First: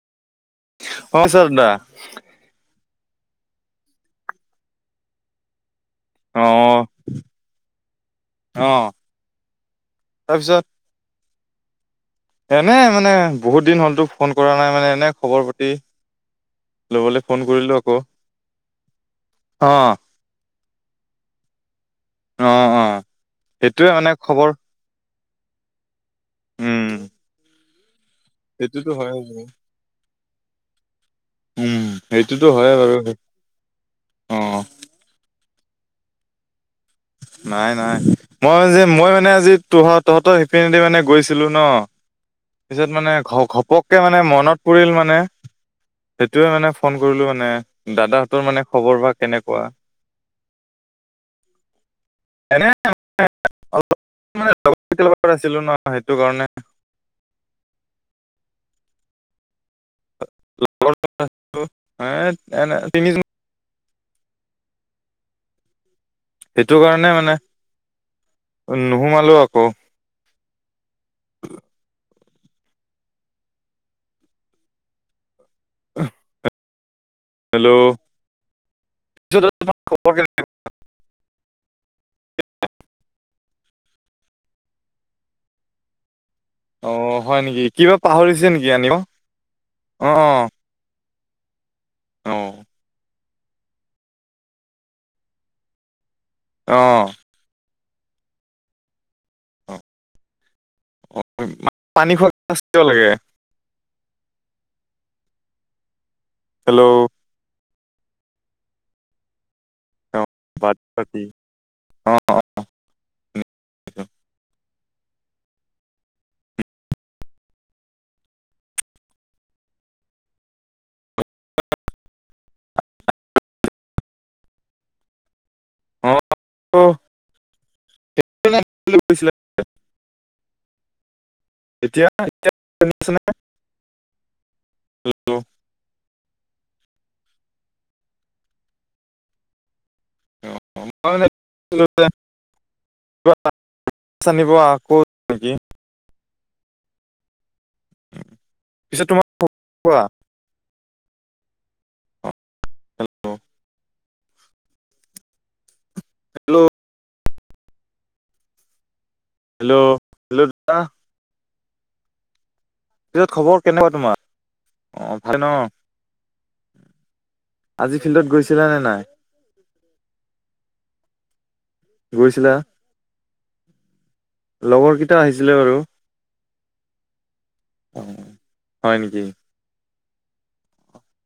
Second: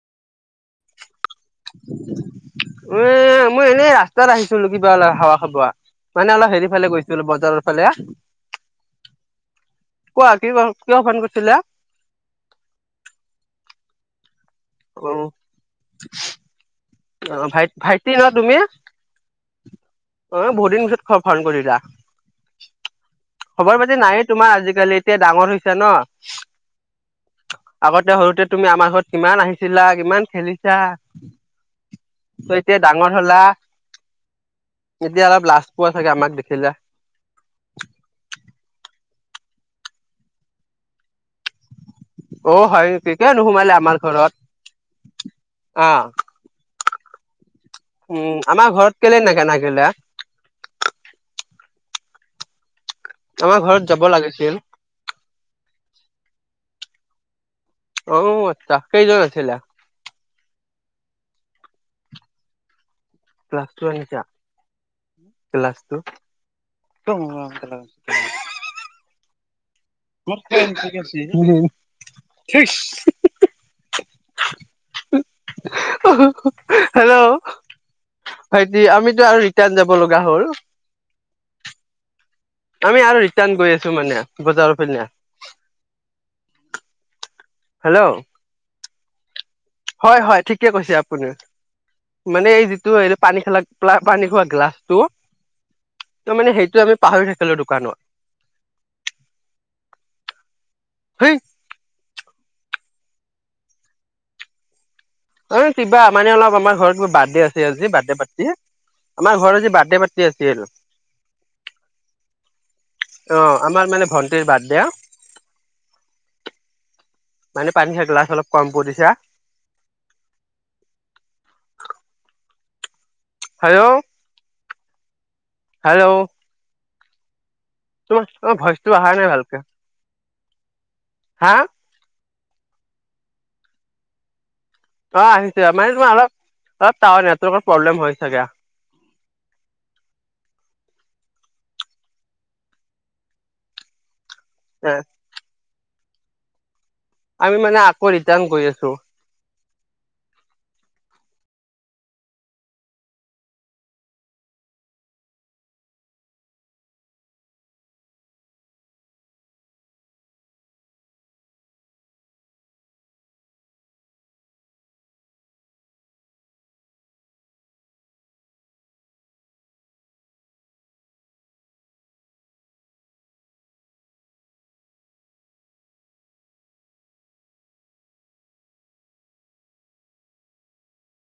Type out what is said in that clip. অ [unintelligible] ৱে মই এনেই ৰাস্তাত আহিছিলোঁ কিবা অলপ হাৱা খাবা। মানে অ অলপ হেৰি ফালে গৈছিলোঁ বজাৰৰ ফালে অ কোৱা কি [unintelligible] কিয় ফোন কৰিছিলা? এনেই মানে বহুত দিন হ'লতো ফোন কৰা নাই মানে অ এনে খবৰ পাতি। ল'বলৈ অ, ফোন ভাই কৰিলো আকৌ -ভাইটিয়ে ন' তুমি? অ অ, বহুত দিন পিছত ফ - ফোন কৰিলা অ অ খবৰ সেইটোয়ে পাতি মানে নায়ে খবৰ তোমাৰ আজিকালি। এতিয়া ডাঙৰ হৈছে ন' উম, আগতে সৰুতে তুমি সেইটোতো আমাৰ হয় ঘৰত কিমান আহিছিলা কিমান খেলিছা। উম সেইটোতো ত' হয় এতিয়া বাৰু ডাঙৰ হ'লা অ এতিয়া অলপ লাজ পোৱা চাগে আমাক দেখিলে? নাই-নাই মই যে মই মানে আজি তোহঁত- তহঁতৰ হেপিনেদি মানে গৈছিলো ন' অ হয় পিছত মানে নেকি কিয় ঘ নোসোমালে -ঘপকে আমাৰ মানে ঘৰত মনত পৰিল মানে অ সেইটোয়ে মানে ফোন কৰিলোঁ মানে উম দাদাহঁতৰ মানে আমাৰ ঘৰত খবৰ বা কেলে নাগে কেনেকুৱা? নাগিলা এনে আমাৰ ঘৰত যাব লাগিছিল। [unintelligible] ন সেইটো কাৰণে। ঔ আচ্ছা কেইজন আছিলা? [unintelligible] এনে তিনিজন। ক্লাছটো আনিছা ক্লাছটো? সিটো কাৰণে মানে নোহোমালো আকৌ। [unintelligible] [unintelligible] হেল্ল', ভাইটি আমিতো আৰু ৰিটাৰ্ণ যাব লগা হ'ল। আমি আৰু ৰিটাৰ্ণ গৈ আছো মানে বজাৰৰ পিনে। অ, হয় নেকি কিবা হেল্ল' পাহৰিছে নেকি আনিব? অ হয়- হয় ঠিকে কৈছে আপুনি অ অ মানে এই যিটো এই পানী খেলা পানী খোৱা গ্লাছ টো ত'মানে সেইটো আমি পাহৰি থাক খেলো দোকানত। অ অ, হেই পানী খোৱা গ্লাছ কিয় লাগে? অ, কিবা মানে অলপ আমাৰ হেল্ল' ঘৰত মোৰ বাৰ্থদে আছে আজি বাৰ্থদে পাৰ্টি আমাৰ ঘৰত আজি বাৰ্থডে অ পাৰ্ট [unintelligible] বাট পাতি অ অ আমাৰ মানে ভন্টিৰ বাৰ্থডে। মানে পানী খাইটো গিলাছ অলপ কম কৈ দিছে। হেল্ল', হেল্ল', অহ', তোমাৰ -তোমাৰ ভইচটো আহা নাই গৈছিলে ভালকে, হা? এতিয়া- এতিয়া আনিছে নে অ, আহিছে মানে তোমাৰ অলপ -অলপ টাৱাৰ নেটৱৰ্কৰ প্ৰব্লেম হয় চাগে অহ। [unintelligible] আকৌ [unintelligible] আমি মানে আকৌ ৰিটাৰ্ণ গৈ আছোঁ। পিছত তোমা [unintelligible] কোৱা হেল্ল', হেল্ল', হেল্ল' হেল্ল' দা [unintelligible] পিছত খবৰ কেনেকুৱা তোমাৰ। অ ভাল ন। আজি ফিল্ডত গৈছিলা নে নাই। গৈছিলা। লগৰকেইটা আহিছিলে বাৰু। অ, হয় নেকি?